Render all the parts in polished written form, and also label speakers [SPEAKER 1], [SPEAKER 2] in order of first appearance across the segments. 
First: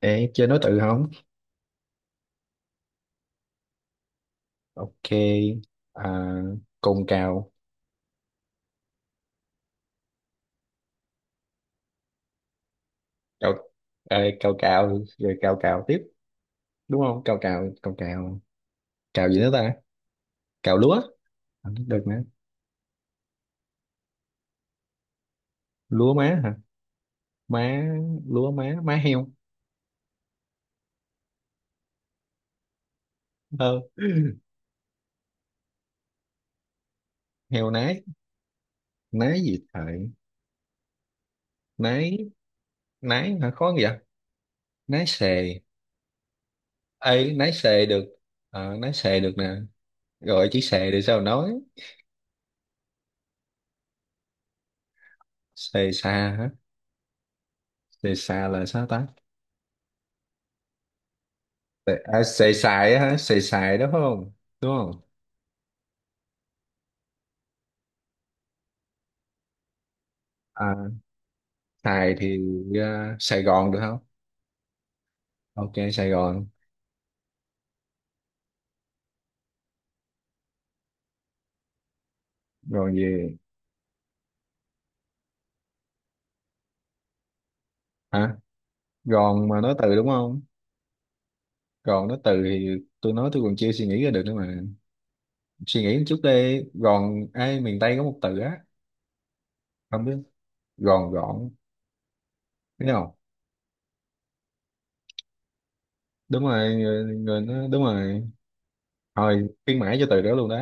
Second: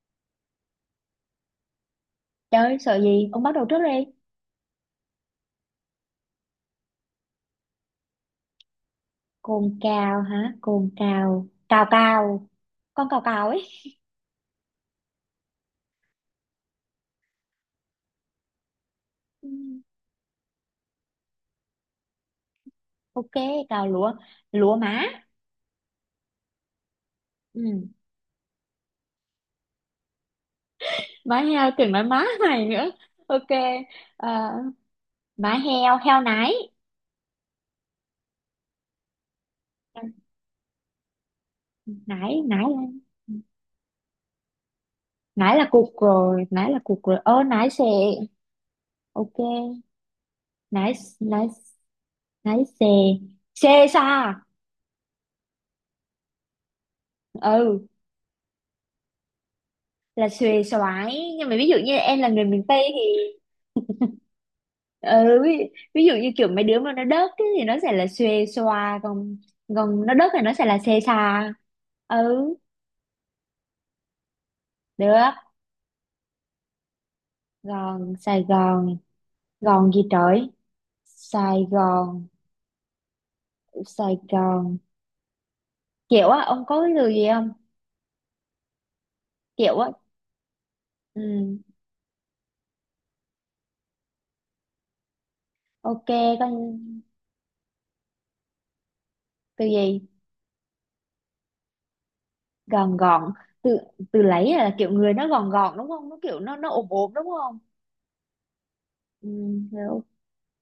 [SPEAKER 1] Ê, chơi nối tự không?
[SPEAKER 2] Trời ơi, sợ gì? Ông bắt đầu trước đi.
[SPEAKER 1] Ok, à, cồn cào,
[SPEAKER 2] Cồn cào hả? Cồn cào. Cào cào. Con cào cào
[SPEAKER 1] cào,
[SPEAKER 2] ấy.
[SPEAKER 1] ê, cào cào, rồi cào cào tiếp, đúng không? Cào cào, cào cào, cào gì
[SPEAKER 2] Ừ,
[SPEAKER 1] nữa ta? Cào lúa, không được nè.
[SPEAKER 2] ok, cào lúa. Lúa má.
[SPEAKER 1] Lúa má hả?
[SPEAKER 2] Ừ.
[SPEAKER 1] Má, lúa má, má heo,
[SPEAKER 2] Má heo tưởng nói má mày nữa. Ok.
[SPEAKER 1] ờ,
[SPEAKER 2] Ờ, má heo, heo nái.
[SPEAKER 1] heo nái, nái gì
[SPEAKER 2] Ừ,
[SPEAKER 1] thời? Nái,
[SPEAKER 2] nái, nái là-
[SPEAKER 1] nái hả? Khó vậy? Nái xề,
[SPEAKER 2] Nái là cục rồi. Nái là cục rồi.
[SPEAKER 1] ê,
[SPEAKER 2] Ơ,
[SPEAKER 1] nái
[SPEAKER 2] nái xề.
[SPEAKER 1] xề được, ờ, nái xề được nè,
[SPEAKER 2] Ok.
[SPEAKER 1] gọi chữ xề
[SPEAKER 2] Nái,
[SPEAKER 1] để sao
[SPEAKER 2] nái,
[SPEAKER 1] nói?
[SPEAKER 2] nái xề. Xê xa.
[SPEAKER 1] Xề xa hả?
[SPEAKER 2] Ừ.
[SPEAKER 1] Xề xa là sao ta?
[SPEAKER 2] Là xuề xoái. Nhưng mà ví dụ như
[SPEAKER 1] Tại-
[SPEAKER 2] em
[SPEAKER 1] à,
[SPEAKER 2] là người
[SPEAKER 1] xài
[SPEAKER 2] miền Tây
[SPEAKER 1] xài á hả?
[SPEAKER 2] thì
[SPEAKER 1] Xài xài đó phải không? Đúng không?
[SPEAKER 2] ừ, ví, ví dụ như kiểu mấy đứa mà nó đớt ấy, thì nó sẽ là xuê xoa còn còn nó đớt thì nó sẽ
[SPEAKER 1] À,
[SPEAKER 2] là xê xa.
[SPEAKER 1] xài thì
[SPEAKER 2] Ừ,
[SPEAKER 1] à, Sài Gòn được không?
[SPEAKER 2] được.
[SPEAKER 1] Ok, Sài Gòn.
[SPEAKER 2] Gòn, Sài Gòn. Gòn gì trời? Sài Gòn.
[SPEAKER 1] Gòn gì?
[SPEAKER 2] Sài Gòn kiểu á, ông có cái từ gì không?
[SPEAKER 1] Hả? Gòn mà nói
[SPEAKER 2] Kiểu á.
[SPEAKER 1] từ đúng không?
[SPEAKER 2] Ừ,
[SPEAKER 1] Gòn nói từ thì tôi nói tôi còn chưa suy nghĩ ra được nữa mà. Suy nghĩ một
[SPEAKER 2] ok,
[SPEAKER 1] chút
[SPEAKER 2] con,
[SPEAKER 1] đi. Gòn, ai miền Tây có một từ á.
[SPEAKER 2] từ gì?
[SPEAKER 1] Không biết. Gòn gọn. Thấy
[SPEAKER 2] Gòn
[SPEAKER 1] không?
[SPEAKER 2] gòn. Từ từ lấy là kiểu người nó gòn gòn, đúng không? Nó kiểu
[SPEAKER 1] Đúng
[SPEAKER 2] nó
[SPEAKER 1] rồi.
[SPEAKER 2] ốm
[SPEAKER 1] Người,
[SPEAKER 2] ốm đúng
[SPEAKER 1] người
[SPEAKER 2] không?
[SPEAKER 1] nó, đúng rồi.
[SPEAKER 2] Ừ,
[SPEAKER 1] Thôi, khuyến mãi
[SPEAKER 2] hiểu.
[SPEAKER 1] cho từ đó luôn đó.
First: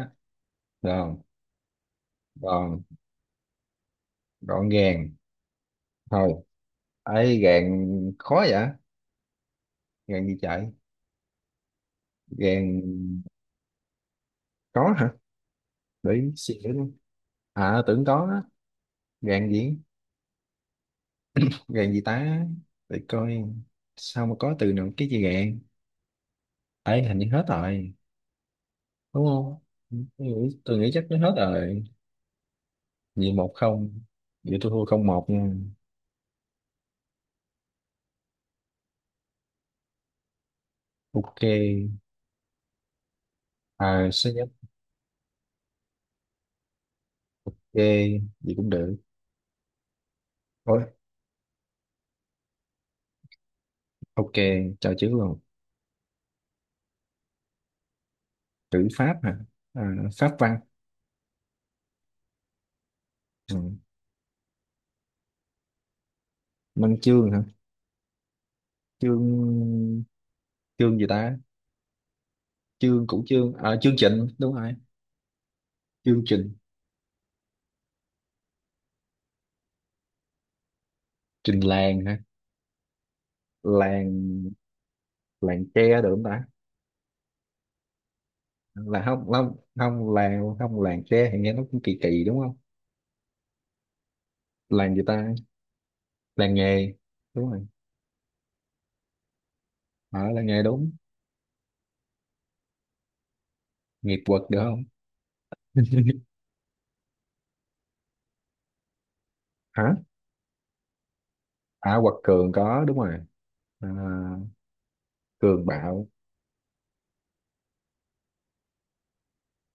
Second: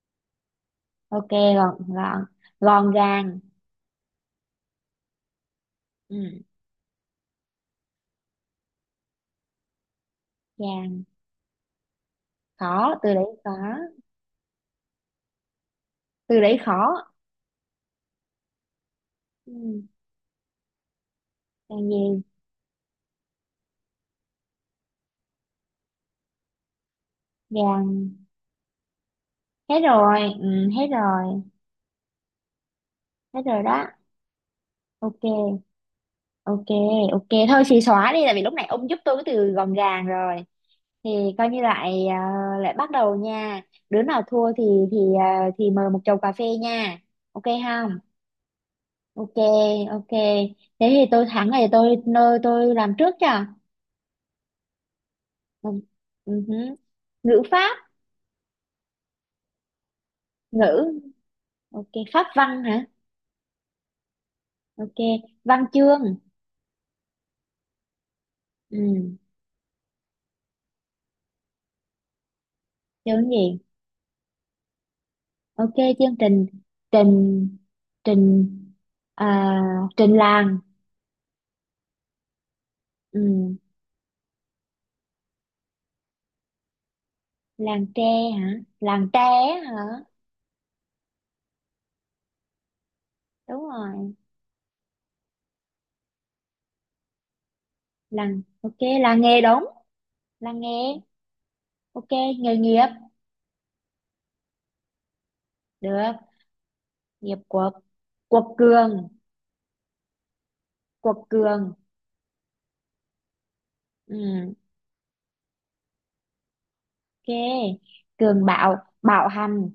[SPEAKER 1] Được không?
[SPEAKER 2] Ok, gòn gòn,
[SPEAKER 1] Gòn,
[SPEAKER 2] gòn gàng.
[SPEAKER 1] gọn gàng. Thôi.
[SPEAKER 2] Ừ,
[SPEAKER 1] Ấy gàng khó vậy? Gàng gì chạy?
[SPEAKER 2] gàng
[SPEAKER 1] Gàng
[SPEAKER 2] khó, từ đấy khó.
[SPEAKER 1] có hả? Để
[SPEAKER 2] Từ
[SPEAKER 1] suy
[SPEAKER 2] đấy
[SPEAKER 1] nghĩ luôn.
[SPEAKER 2] khó.
[SPEAKER 1] À tưởng có đó. Gạn gì,
[SPEAKER 2] Ừ. Còn
[SPEAKER 1] gạn gì
[SPEAKER 2] gì?
[SPEAKER 1] ta, để coi sao mà có từ nào cái gì gạn. Ấy hình như hết rồi
[SPEAKER 2] Vàng.
[SPEAKER 1] đúng không.
[SPEAKER 2] Hết
[SPEAKER 1] tôi
[SPEAKER 2] rồi.
[SPEAKER 1] nghĩ,
[SPEAKER 2] Ừ,
[SPEAKER 1] tôi
[SPEAKER 2] hết
[SPEAKER 1] nghĩ chắc nó hết
[SPEAKER 2] rồi.
[SPEAKER 1] rồi. Vậy
[SPEAKER 2] Hết
[SPEAKER 1] một
[SPEAKER 2] rồi đó.
[SPEAKER 1] không, vậy tôi thua không một nha.
[SPEAKER 2] Ok, ok, ok, thôi chị xóa đi, tại vì lúc này ông giúp tôi cái từ gọn gàng rồi thì
[SPEAKER 1] Ok,
[SPEAKER 2] coi như lại lại bắt đầu nha. Đứa
[SPEAKER 1] à
[SPEAKER 2] nào
[SPEAKER 1] số nhất.
[SPEAKER 2] thua thì thì mời một chầu cà phê nha. Ok
[SPEAKER 1] Ok
[SPEAKER 2] không?
[SPEAKER 1] vậy cũng được.
[SPEAKER 2] Ok, ok.
[SPEAKER 1] Ôi,
[SPEAKER 2] Thế thì tôi thắng này, tôi nơi tôi làm trước cho.
[SPEAKER 1] ok, cho chữ luôn.
[SPEAKER 2] Ừ. Ừ hứ. Ngữ pháp.
[SPEAKER 1] Chữ pháp hả? À, pháp văn.
[SPEAKER 2] Ngữ, ok, pháp văn hả?
[SPEAKER 1] Ừ.
[SPEAKER 2] Ok, văn chương.
[SPEAKER 1] Văn chương hả?
[SPEAKER 2] Ừ,
[SPEAKER 1] Chương, chương gì ta? Chương cũng
[SPEAKER 2] chương
[SPEAKER 1] chương,
[SPEAKER 2] gì?
[SPEAKER 1] à, chương trình đúng rồi.
[SPEAKER 2] Ok, chương
[SPEAKER 1] Chương
[SPEAKER 2] trình.
[SPEAKER 1] trình,
[SPEAKER 2] Trình, trình, à, trình làng.
[SPEAKER 1] trình làng hả?
[SPEAKER 2] Ừ,
[SPEAKER 1] Làng, làng tre được không ta?
[SPEAKER 2] làng tre hả?
[SPEAKER 1] Là
[SPEAKER 2] Làng tre
[SPEAKER 1] không không
[SPEAKER 2] á hả?
[SPEAKER 1] không làng, không làng tre thì nghe nó cũng kỳ kỳ đúng không.
[SPEAKER 2] Đúng rồi.
[SPEAKER 1] Làng gì ta? Làng nghề đúng rồi.
[SPEAKER 2] Làng, ok, làng nghề đúng.
[SPEAKER 1] Ở làng
[SPEAKER 2] Làng
[SPEAKER 1] nghề
[SPEAKER 2] nghề.
[SPEAKER 1] đúng.
[SPEAKER 2] Ok, nghề nghiệp.
[SPEAKER 1] Nghiệp quật được không?
[SPEAKER 2] Được, nghiệp quật. Quật cường,
[SPEAKER 1] Hả?
[SPEAKER 2] quật cường.
[SPEAKER 1] À quật cường có đúng rồi. À,
[SPEAKER 2] Ừ,
[SPEAKER 1] cường bạo.
[SPEAKER 2] ok. Cường bạo, bạo hành,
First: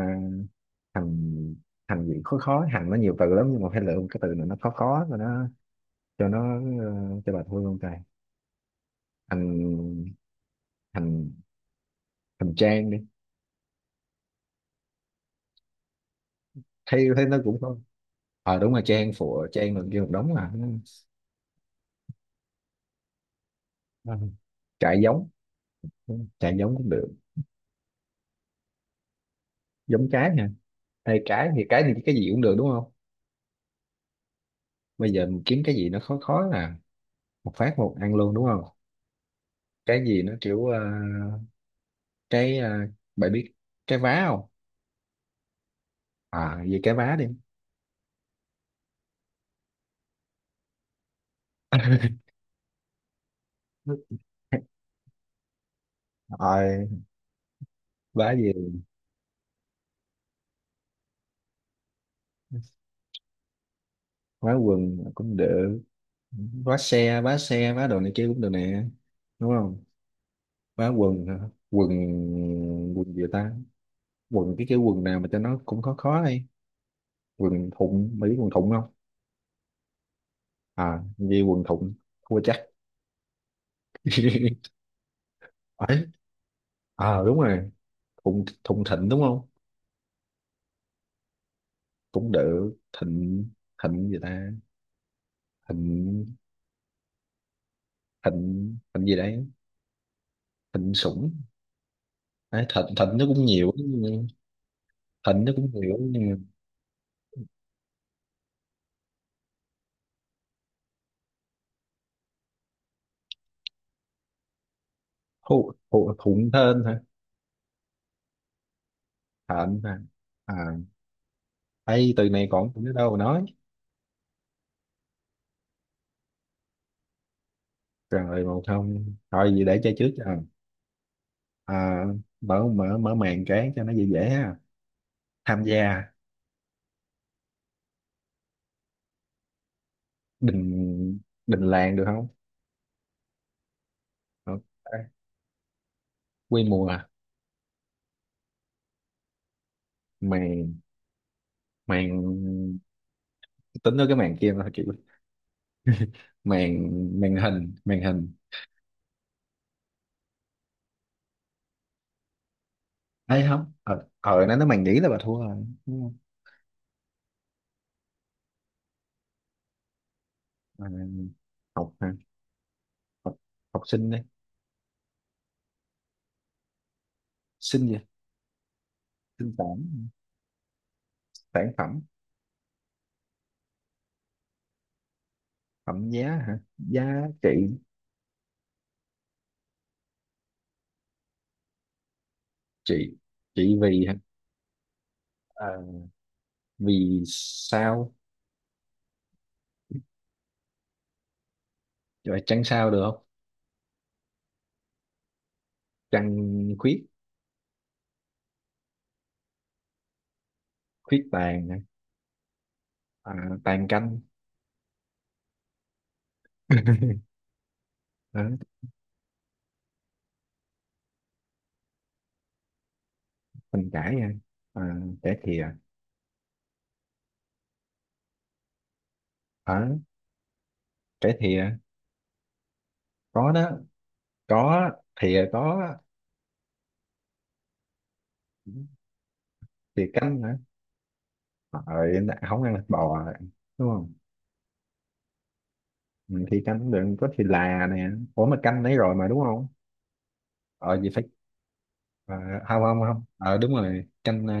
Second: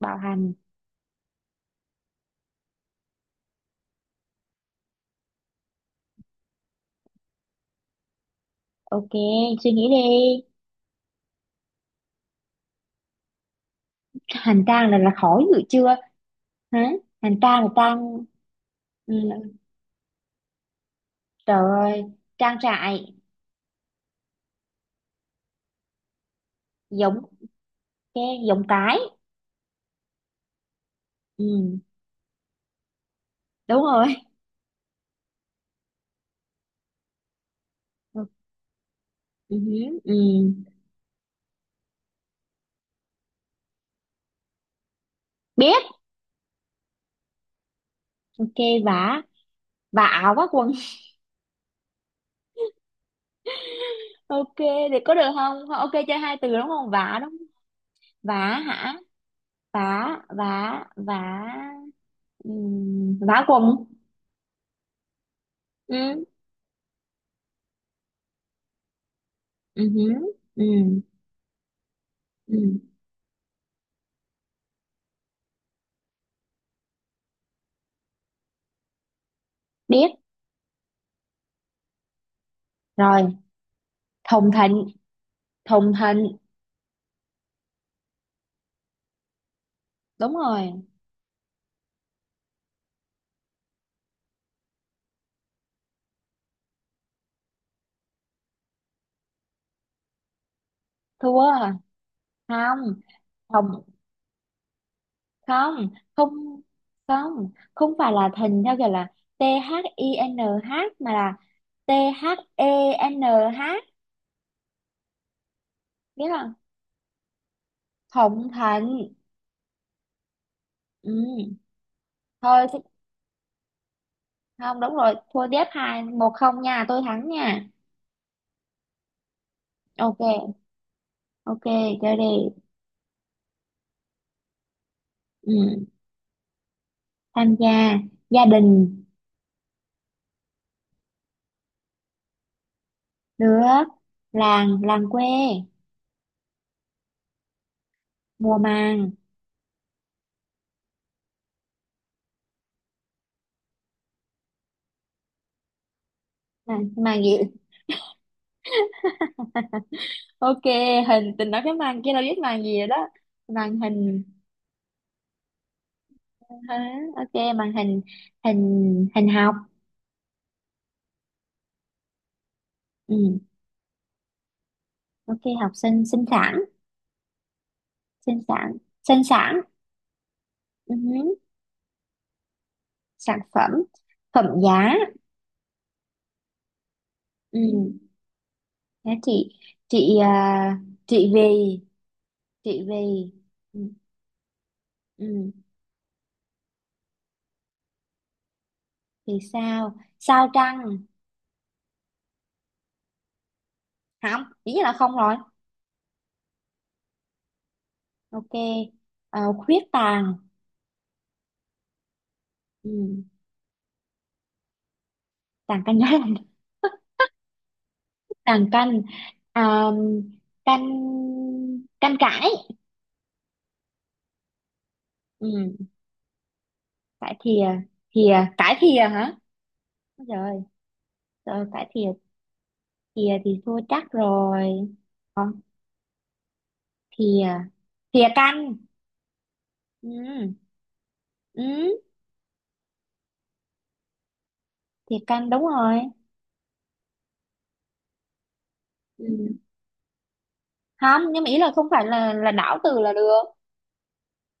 [SPEAKER 2] bạo hành.
[SPEAKER 1] thành, thành gì khó khó? Hành nó nhiều từ lắm nhưng mà phải lựa một cái từ nào nó khó khó rồi nó cho nó, ờ, cho bà Thu luôn trời.
[SPEAKER 2] Ok, suy nghĩ
[SPEAKER 1] thành
[SPEAKER 2] đi.
[SPEAKER 1] thành thành trang đi.
[SPEAKER 2] Hành trang là khó dữ chưa. Hả?
[SPEAKER 1] Thấy thấy nó
[SPEAKER 2] Hành
[SPEAKER 1] cũng
[SPEAKER 2] trang là
[SPEAKER 1] không.
[SPEAKER 2] trang.
[SPEAKER 1] Ờ đúng là trang,
[SPEAKER 2] Ừ,
[SPEAKER 1] phụ trang được kia một đống mà.
[SPEAKER 2] trời ơi, trang trại.
[SPEAKER 1] Ừ. Trại giống, trại giống cũng được.
[SPEAKER 2] Giống, cái giống, cái.
[SPEAKER 1] Giống trái nha. Ê, trái
[SPEAKER 2] Ừ,
[SPEAKER 1] thì cái gì cũng được đúng không.
[SPEAKER 2] đúng rồi.
[SPEAKER 1] Bây giờ mình kiếm cái gì nó khó khó là một phát một ăn
[SPEAKER 2] Ừ,
[SPEAKER 1] luôn đúng không.
[SPEAKER 2] ừ,
[SPEAKER 1] Cái
[SPEAKER 2] ừ.
[SPEAKER 1] gì nó kiểu, ờ, cái, ờ, bạn biết cái vá không?
[SPEAKER 2] Biết.
[SPEAKER 1] À về cái vá đi.
[SPEAKER 2] Ok, vả, vả áo vá quần. Ok, thì có được không? Ok, chơi hai từ đúng
[SPEAKER 1] Rồi
[SPEAKER 2] không? Vả đúng không?
[SPEAKER 1] vá
[SPEAKER 2] Vả
[SPEAKER 1] gì?
[SPEAKER 2] hả? Vả, vả, vả. Ừ, vả quần.
[SPEAKER 1] Vá quần cũng được.
[SPEAKER 2] Ừ,
[SPEAKER 1] Vá xe, vá xe, vá đồ này kia cũng được nè, đúng
[SPEAKER 2] ừ,
[SPEAKER 1] không.
[SPEAKER 2] ừ,
[SPEAKER 1] Vá quần hả? Quần,
[SPEAKER 2] ừ.
[SPEAKER 1] quần gì ta? Quần, cái quần nào mà cho nó cũng khó khó đi. Quần thụng mấy, quần thụng không?
[SPEAKER 2] Biết
[SPEAKER 1] À như quần thụng, thua chắc.
[SPEAKER 2] rồi. Thùng thịnh, thùng
[SPEAKER 1] Ấy,
[SPEAKER 2] thịnh.
[SPEAKER 1] à đúng rồi, thụng, thụng thịnh đúng không?
[SPEAKER 2] Đúng rồi.
[SPEAKER 1] Cũng được. Thịnh, thịnh gì ta? Thịnh, thịnh thịnh gì đấy? Thịnh sủng.
[SPEAKER 2] Thua.
[SPEAKER 1] Ấy, thịnh
[SPEAKER 2] Không,
[SPEAKER 1] thịnh nó cũng nhiều
[SPEAKER 2] không,
[SPEAKER 1] nhưng thịnh nó cũng
[SPEAKER 2] không,
[SPEAKER 1] nhiều nhưng
[SPEAKER 2] không,
[SPEAKER 1] mà
[SPEAKER 2] không. Không phải là thìn theo kiểu là t h i n h, mà là t h e n h.
[SPEAKER 1] thu, thu,
[SPEAKER 2] Biết
[SPEAKER 1] thụng
[SPEAKER 2] không?
[SPEAKER 1] thên hả?
[SPEAKER 2] Thụng thịnh.
[SPEAKER 1] Thịnh hả? À,
[SPEAKER 2] Ừ.
[SPEAKER 1] ấy từ này
[SPEAKER 2] Thôi
[SPEAKER 1] còn
[SPEAKER 2] thì-
[SPEAKER 1] không biết đâu mà nói.
[SPEAKER 2] không, đúng rồi, thua tiếp, hai một không nha, tôi thắng nha.
[SPEAKER 1] Rồi một không, thôi gì để chơi trước cho.
[SPEAKER 2] Ok, ok,
[SPEAKER 1] À,
[SPEAKER 2] chơi đi.
[SPEAKER 1] mở mở mở màn cái cho nó dễ dễ ha. Tham
[SPEAKER 2] Ừ.
[SPEAKER 1] gia,
[SPEAKER 2] Tham gia. Gia đình.
[SPEAKER 1] đình, đình làng được không?
[SPEAKER 2] Nước.
[SPEAKER 1] Được.
[SPEAKER 2] Làng,
[SPEAKER 1] Đấy,
[SPEAKER 2] làng quê.
[SPEAKER 1] quy mô à,
[SPEAKER 2] Mùa màng.
[SPEAKER 1] màn, màn, tính tới cái màn kia thôi chị.
[SPEAKER 2] Màng,
[SPEAKER 1] Màn,
[SPEAKER 2] màng gì?
[SPEAKER 1] màn hình, màn hình.
[SPEAKER 2] Ok, hình, tình nói cái màn kia đâu, biết màn gì rồi đó.
[SPEAKER 1] Ấy không,
[SPEAKER 2] Màn
[SPEAKER 1] ờ
[SPEAKER 2] hình
[SPEAKER 1] ờ nó màn nhĩ là bà thua rồi đúng không?
[SPEAKER 2] hả? Ok, màn hình. Hình, hình học.
[SPEAKER 1] À, học hả? Học,
[SPEAKER 2] Ừ.
[SPEAKER 1] học sinh đi.
[SPEAKER 2] Ok, học sinh. Sinh sản.
[SPEAKER 1] Sinh gì?
[SPEAKER 2] Sinh sản, sinh
[SPEAKER 1] Sinh
[SPEAKER 2] sản.
[SPEAKER 1] sản.
[SPEAKER 2] Ừ.
[SPEAKER 1] Sản phẩm.
[SPEAKER 2] Sản phẩm. Phẩm giá.
[SPEAKER 1] Phẩm giá hả? Giá
[SPEAKER 2] Ừ.
[SPEAKER 1] trị.
[SPEAKER 2] Đó, chị chị vì, chị vì.
[SPEAKER 1] Trị, trị
[SPEAKER 2] Ừ.
[SPEAKER 1] vì hả?
[SPEAKER 2] Ừ.
[SPEAKER 1] Ờ, vì sao,
[SPEAKER 2] Thì sao, sao trăng.
[SPEAKER 1] rồi trăng sao được không?
[SPEAKER 2] Không, ý là không rồi.
[SPEAKER 1] Trăng khuyết.
[SPEAKER 2] Ok, khuyết tàn.
[SPEAKER 1] Khuyết tàn hả?
[SPEAKER 2] Ừ.
[SPEAKER 1] À, tàn canh.
[SPEAKER 2] Tàn cái nhớ. Nàng canh, à, canh, canh cải.
[SPEAKER 1] Mình trải nha. À, trải thìa.
[SPEAKER 2] Ừ, cải thìa. Thìa cải thìa hả?
[SPEAKER 1] Ở,
[SPEAKER 2] Ôi trời,
[SPEAKER 1] trải thìa
[SPEAKER 2] trời cải thìa. Thìa
[SPEAKER 1] có
[SPEAKER 2] thì
[SPEAKER 1] đó,
[SPEAKER 2] thua chắc rồi.
[SPEAKER 1] có, thìa
[SPEAKER 2] Còn
[SPEAKER 1] có.
[SPEAKER 2] thìa, thìa canh.
[SPEAKER 1] Thìa
[SPEAKER 2] Ừ,
[SPEAKER 1] canh hả?
[SPEAKER 2] ừ,
[SPEAKER 1] Rồi không ăn thịt bò rồi, đúng không?
[SPEAKER 2] thìa canh đúng rồi.
[SPEAKER 1] Ừ, thìa canh cũng được, có thìa là nè. Ủa mà canh đấy rồi
[SPEAKER 2] Ừ.
[SPEAKER 1] mà đúng không? Ờ gì
[SPEAKER 2] Không
[SPEAKER 1] phải.
[SPEAKER 2] nhưng mà ý là không phải là
[SPEAKER 1] Ờ,
[SPEAKER 2] là đảo
[SPEAKER 1] không không
[SPEAKER 2] từ là
[SPEAKER 1] không,
[SPEAKER 2] được.
[SPEAKER 1] ờ đúng rồi canh, ờ,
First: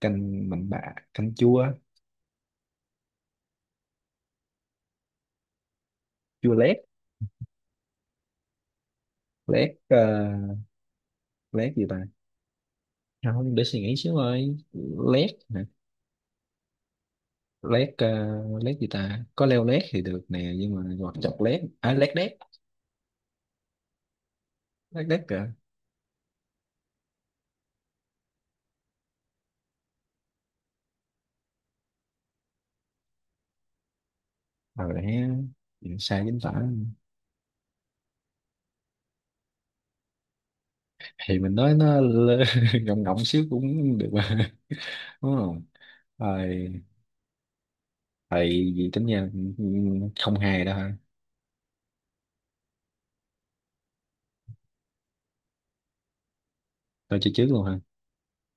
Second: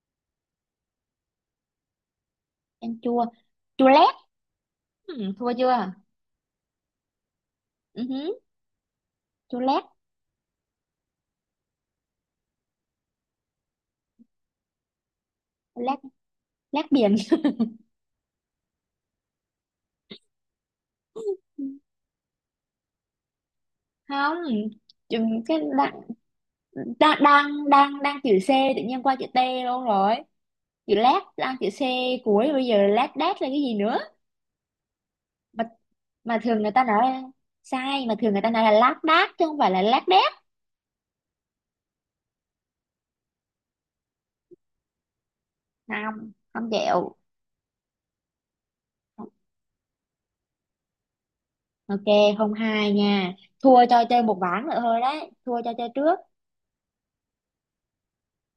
[SPEAKER 1] canh mặn bạ, canh chua.
[SPEAKER 2] Canh chua, chua lét. Ừ, thua chưa?
[SPEAKER 1] Chua lét.
[SPEAKER 2] Ừ hứ, chua
[SPEAKER 1] Lét,
[SPEAKER 2] lét.
[SPEAKER 1] ờ, lét gì ta? Không để suy nghĩ xíu ơi. Lét hả?
[SPEAKER 2] Lét, lét biển.
[SPEAKER 1] Lét, ờ, lét gì ta? Có leo lét thì được nè, nhưng mà hoặc chọc lét, à lét đét.
[SPEAKER 2] Không,
[SPEAKER 1] Lét đét
[SPEAKER 2] chùm
[SPEAKER 1] kìa.
[SPEAKER 2] cái. Đang đang đang đang chữ C, tự nhiên qua chữ T luôn rồi. Chữ lát đang chữ C cuối, bây giờ lát đát là cái gì nữa.
[SPEAKER 1] Rồi đấy,
[SPEAKER 2] mà
[SPEAKER 1] chính sai chính
[SPEAKER 2] mà
[SPEAKER 1] tả.
[SPEAKER 2] thường người ta nói là sai, mà thường người ta nói là lát đát chứ không phải là lát đét.
[SPEAKER 1] Thì mình nói nó lơ- ngọng ngọng xíu cũng được mà đúng không.
[SPEAKER 2] Không, không
[SPEAKER 1] Rồi
[SPEAKER 2] chịu.
[SPEAKER 1] thầy, gì tính nha, không hề đó hả?
[SPEAKER 2] Ok, không hai nha. Thua cho chơi một ván nữa thôi đấy, thua cho chơi trước.
[SPEAKER 1] Tôi chơi trước luôn hả?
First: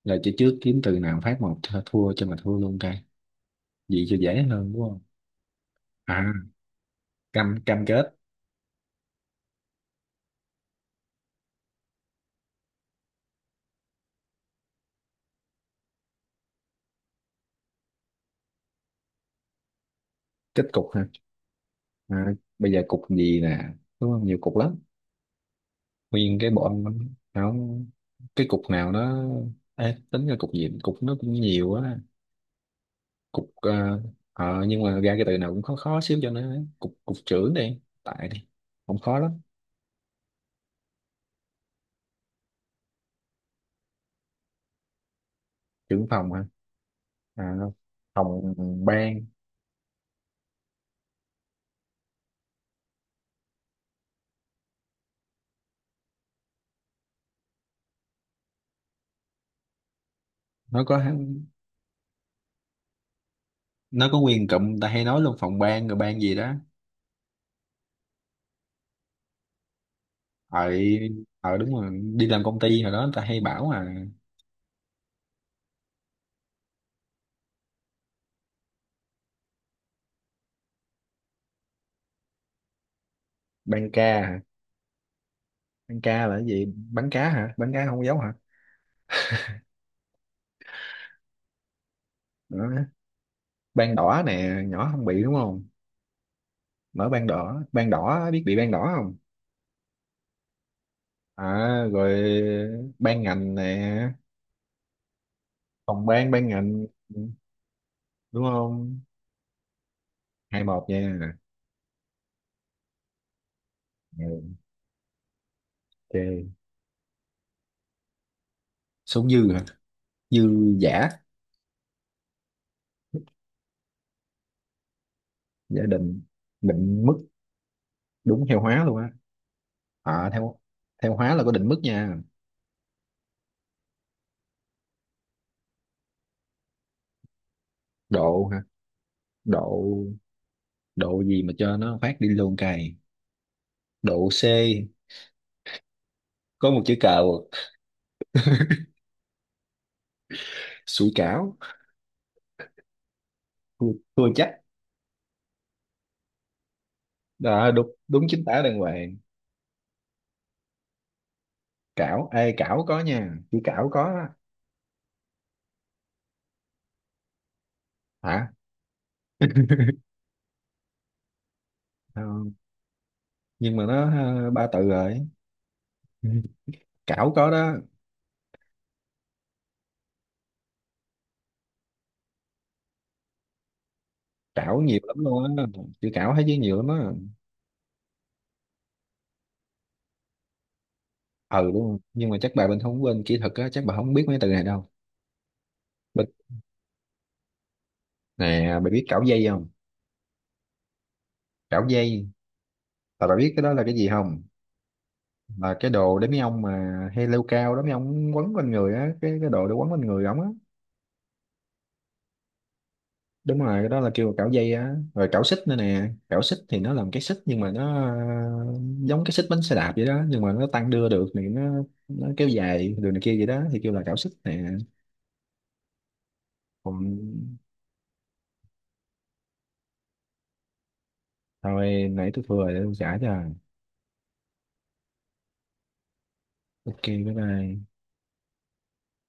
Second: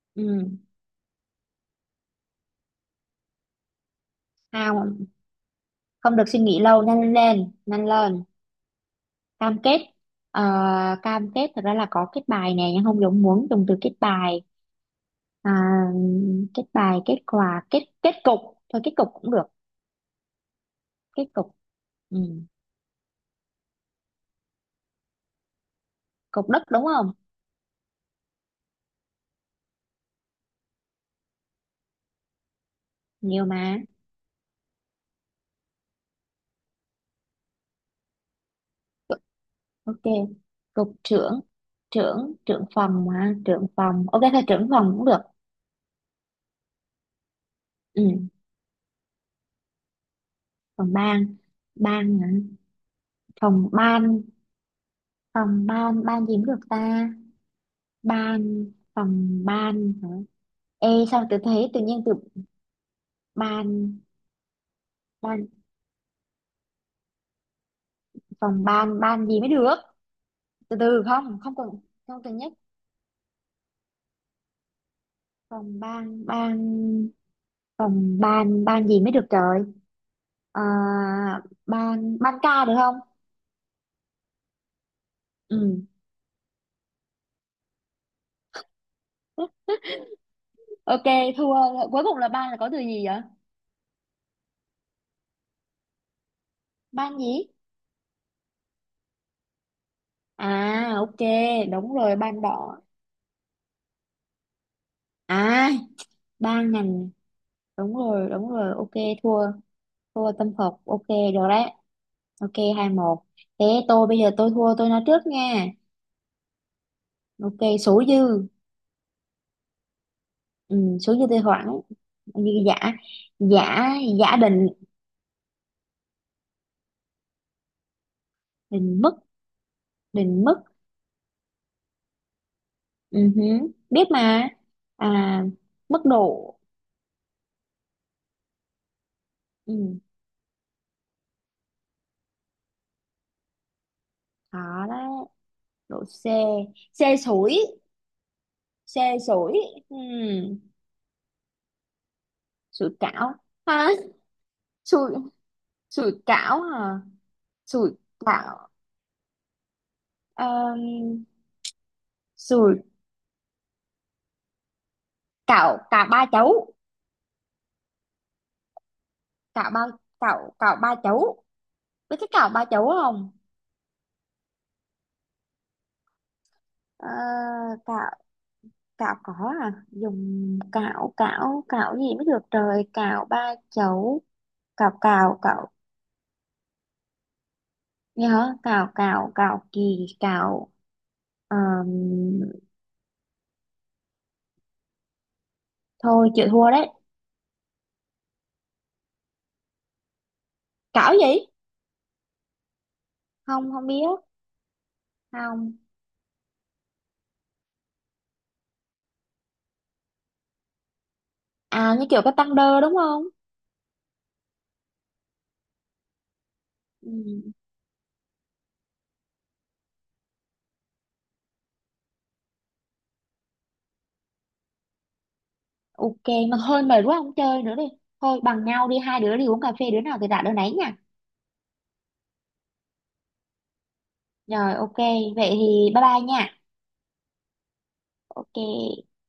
[SPEAKER 1] Là chơi
[SPEAKER 2] Ừ.
[SPEAKER 1] trước kiếm từ nào phát một, th- thua cho mà thua luôn cái gì cho dễ hơn đúng không.
[SPEAKER 2] Không, không
[SPEAKER 1] À
[SPEAKER 2] được suy nghĩ lâu, nhanh lên,
[SPEAKER 1] cam, cam
[SPEAKER 2] nhanh
[SPEAKER 1] kết.
[SPEAKER 2] lên. Cam kết. Ờ, cam kết. Thật ra là có kết bài nè nhưng không giống muốn dùng từ kết bài. à, Kết bài, kết quà, kết, kết cục. Thôi kết cục cũng được.
[SPEAKER 1] Kết cục hả?
[SPEAKER 2] Kết cục. Ừ.
[SPEAKER 1] À, bây giờ cục gì nè, đúng không, nhiều cục lắm. Nguyên cái
[SPEAKER 2] Cục đất
[SPEAKER 1] bọn
[SPEAKER 2] đúng không?
[SPEAKER 1] nó, cái cục nào nó. Ê, tính ra cục gì cục nó cũng nhiều á.
[SPEAKER 2] Nhiều
[SPEAKER 1] Cục,
[SPEAKER 2] mà.
[SPEAKER 1] ờ, ờ, nhưng mà ra cái từ nào cũng khó khó xíu cho nó. Cục, cục trưởng đi tại đi, không khó lắm.
[SPEAKER 2] Ok, cục trưởng. Trưởng, trưởng phòng, mà trưởng phòng, ok thôi trưởng phòng cũng được.
[SPEAKER 1] Trưởng phòng hả? À,
[SPEAKER 2] Ừ.
[SPEAKER 1] phòng ban.
[SPEAKER 2] Phòng ban. Ban hả? Phòng ban. Phòng ban, ban gì cũng được ta. Ban, phòng ban hả?
[SPEAKER 1] Nó
[SPEAKER 2] Ê,
[SPEAKER 1] có,
[SPEAKER 2] sao tôi thấy tự nhiên từ
[SPEAKER 1] nó
[SPEAKER 2] ban.
[SPEAKER 1] có quyền cụm ta hay nói luôn
[SPEAKER 2] Ban,
[SPEAKER 1] phòng ban rồi ban gì đó.
[SPEAKER 2] phòng ban, ban gì mới được.
[SPEAKER 1] Ờ
[SPEAKER 2] Từ từ không, không
[SPEAKER 1] ờ
[SPEAKER 2] cần.
[SPEAKER 1] đúng rồi,
[SPEAKER 2] Không
[SPEAKER 1] đi
[SPEAKER 2] cần
[SPEAKER 1] làm
[SPEAKER 2] nhất.
[SPEAKER 1] công ty hồi đó ta hay bảo. À,
[SPEAKER 2] Phòng ban, ban, phòng ban, ban gì mới được trời. à, Ban, ban ca được không?
[SPEAKER 1] ban ca hả?
[SPEAKER 2] Ừ.
[SPEAKER 1] Ban ca là cái gì, bán cá hả, bán cá không dấu hả?
[SPEAKER 2] Ok, thua. Cuối cùng là ban là
[SPEAKER 1] Đó.
[SPEAKER 2] có từ gì vậy?
[SPEAKER 1] Ban đỏ nè, nhỏ không bị đúng không. Mở
[SPEAKER 2] Ban
[SPEAKER 1] ban
[SPEAKER 2] gì?
[SPEAKER 1] đỏ, ban đỏ, biết bị ban đỏ không?
[SPEAKER 2] À, ok,
[SPEAKER 1] À,
[SPEAKER 2] đúng
[SPEAKER 1] rồi
[SPEAKER 2] rồi, ban đỏ.
[SPEAKER 1] ban ngành nè.
[SPEAKER 2] à
[SPEAKER 1] Phòng bán
[SPEAKER 2] Ban
[SPEAKER 1] ngành.
[SPEAKER 2] ngành.
[SPEAKER 1] Ừ,
[SPEAKER 2] Đúng rồi,
[SPEAKER 1] đúng
[SPEAKER 2] đúng rồi, ok.
[SPEAKER 1] không.
[SPEAKER 2] Thua, thua tâm
[SPEAKER 1] Hai
[SPEAKER 2] phục.
[SPEAKER 1] một
[SPEAKER 2] Ok,
[SPEAKER 1] nha.
[SPEAKER 2] được đấy. Ok, hai một. Thế tôi bây giờ
[SPEAKER 1] Ừ,
[SPEAKER 2] tôi thua tôi nói trước nha.
[SPEAKER 1] ok.
[SPEAKER 2] Ok, số dư.
[SPEAKER 1] Số dư hả? Dư
[SPEAKER 2] Ừ,
[SPEAKER 1] giả.
[SPEAKER 2] số dư tôi hoãn như giả. Giả, giả định.
[SPEAKER 1] Giả định. Định mức đúng theo hóa luôn
[SPEAKER 2] Định
[SPEAKER 1] á.
[SPEAKER 2] mức.
[SPEAKER 1] À
[SPEAKER 2] Định mức.
[SPEAKER 1] theo, theo hóa là có định mức nha.
[SPEAKER 2] Ừ hứ, biết mà. À, mức độ.
[SPEAKER 1] Độ hả? Độ,
[SPEAKER 2] Ừ.
[SPEAKER 1] độ gì mà cho nó phát đi luôn cày. Độ C,
[SPEAKER 2] Đó đấy, độ C.
[SPEAKER 1] có một chữ
[SPEAKER 2] C
[SPEAKER 1] cào.
[SPEAKER 2] sủi, C sủi. Ừ,
[SPEAKER 1] Sủi cảo.
[SPEAKER 2] sủi cảo hả?
[SPEAKER 1] Thua, thua chắc.
[SPEAKER 2] Sủi, sủi cảo hả?
[SPEAKER 1] Đó
[SPEAKER 2] Sủi
[SPEAKER 1] đúng đúng chính tả
[SPEAKER 2] cảo.
[SPEAKER 1] đàng hoàng.
[SPEAKER 2] um,
[SPEAKER 1] Cảo, ê
[SPEAKER 2] Sủi
[SPEAKER 1] cảo có nha, chữ cảo có á.
[SPEAKER 2] cảo, cảo ba chấu.
[SPEAKER 1] Hả?
[SPEAKER 2] Cảo ba, cảo, cảo ba chấu, biết
[SPEAKER 1] Ờ,
[SPEAKER 2] cái cảo ba chấu không?
[SPEAKER 1] nhưng mà nó, ờ, ba từ rồi.
[SPEAKER 2] Ờ,
[SPEAKER 1] Cảo có đó.
[SPEAKER 2] cảo, cảo có. À dùng cảo, cảo, cảo gì mới được trời, cảo ba chấu.
[SPEAKER 1] Cảo
[SPEAKER 2] Cào
[SPEAKER 1] nhiều lắm
[SPEAKER 2] cào
[SPEAKER 1] luôn á.
[SPEAKER 2] cào,
[SPEAKER 1] Chữ cảo thấy chứ nhiều lắm á.
[SPEAKER 2] nghe hả? Cào cào cào kỳ cào.
[SPEAKER 1] Ừ
[SPEAKER 2] Ờm,
[SPEAKER 1] luôn, nhưng mà chắc bà Bình không quên kỹ thuật á, chắc bà không biết mấy từ này đâu.
[SPEAKER 2] Thôi
[SPEAKER 1] Bình
[SPEAKER 2] chịu thua đấy.
[SPEAKER 1] nè, bà biết cảo dây không?
[SPEAKER 2] Cảo gì?
[SPEAKER 1] Cảo dây là bà biết cái
[SPEAKER 2] Không,
[SPEAKER 1] đó là
[SPEAKER 2] không
[SPEAKER 1] cái
[SPEAKER 2] biết.
[SPEAKER 1] gì không? Là
[SPEAKER 2] Không.
[SPEAKER 1] cái đồ để mấy ông mà hay leo cao đó, mấy ông quấn quanh người á, cái đồ để quấn quanh người ổng á.
[SPEAKER 2] À, như kiểu cái tăng đơ đúng không?
[SPEAKER 1] Đúng rồi, cái đó là kêu là cảo dây á, rồi cảo xích nữa nè, cảo xích thì nó làm
[SPEAKER 2] Ừ,
[SPEAKER 1] cái xích nhưng mà nó, ờ, giống cái xích bánh xe đạp vậy đó, nhưng mà nó tăng đưa được thì nó kéo dài đường này kia vậy đó thì kêu là cảo xích nè.
[SPEAKER 2] ok. Mà thôi
[SPEAKER 1] Còn
[SPEAKER 2] mệt quá không chơi nữa đi. Thôi bằng nhau đi, hai đứa đi uống cà phê, đứa nào thì đạt đứa nấy nha.
[SPEAKER 1] thôi nãy tôi vừa để tôi trả cho.
[SPEAKER 2] Rồi ok. Vậy thì bye bye nha.
[SPEAKER 1] Ok bye bye.
[SPEAKER 2] Ok.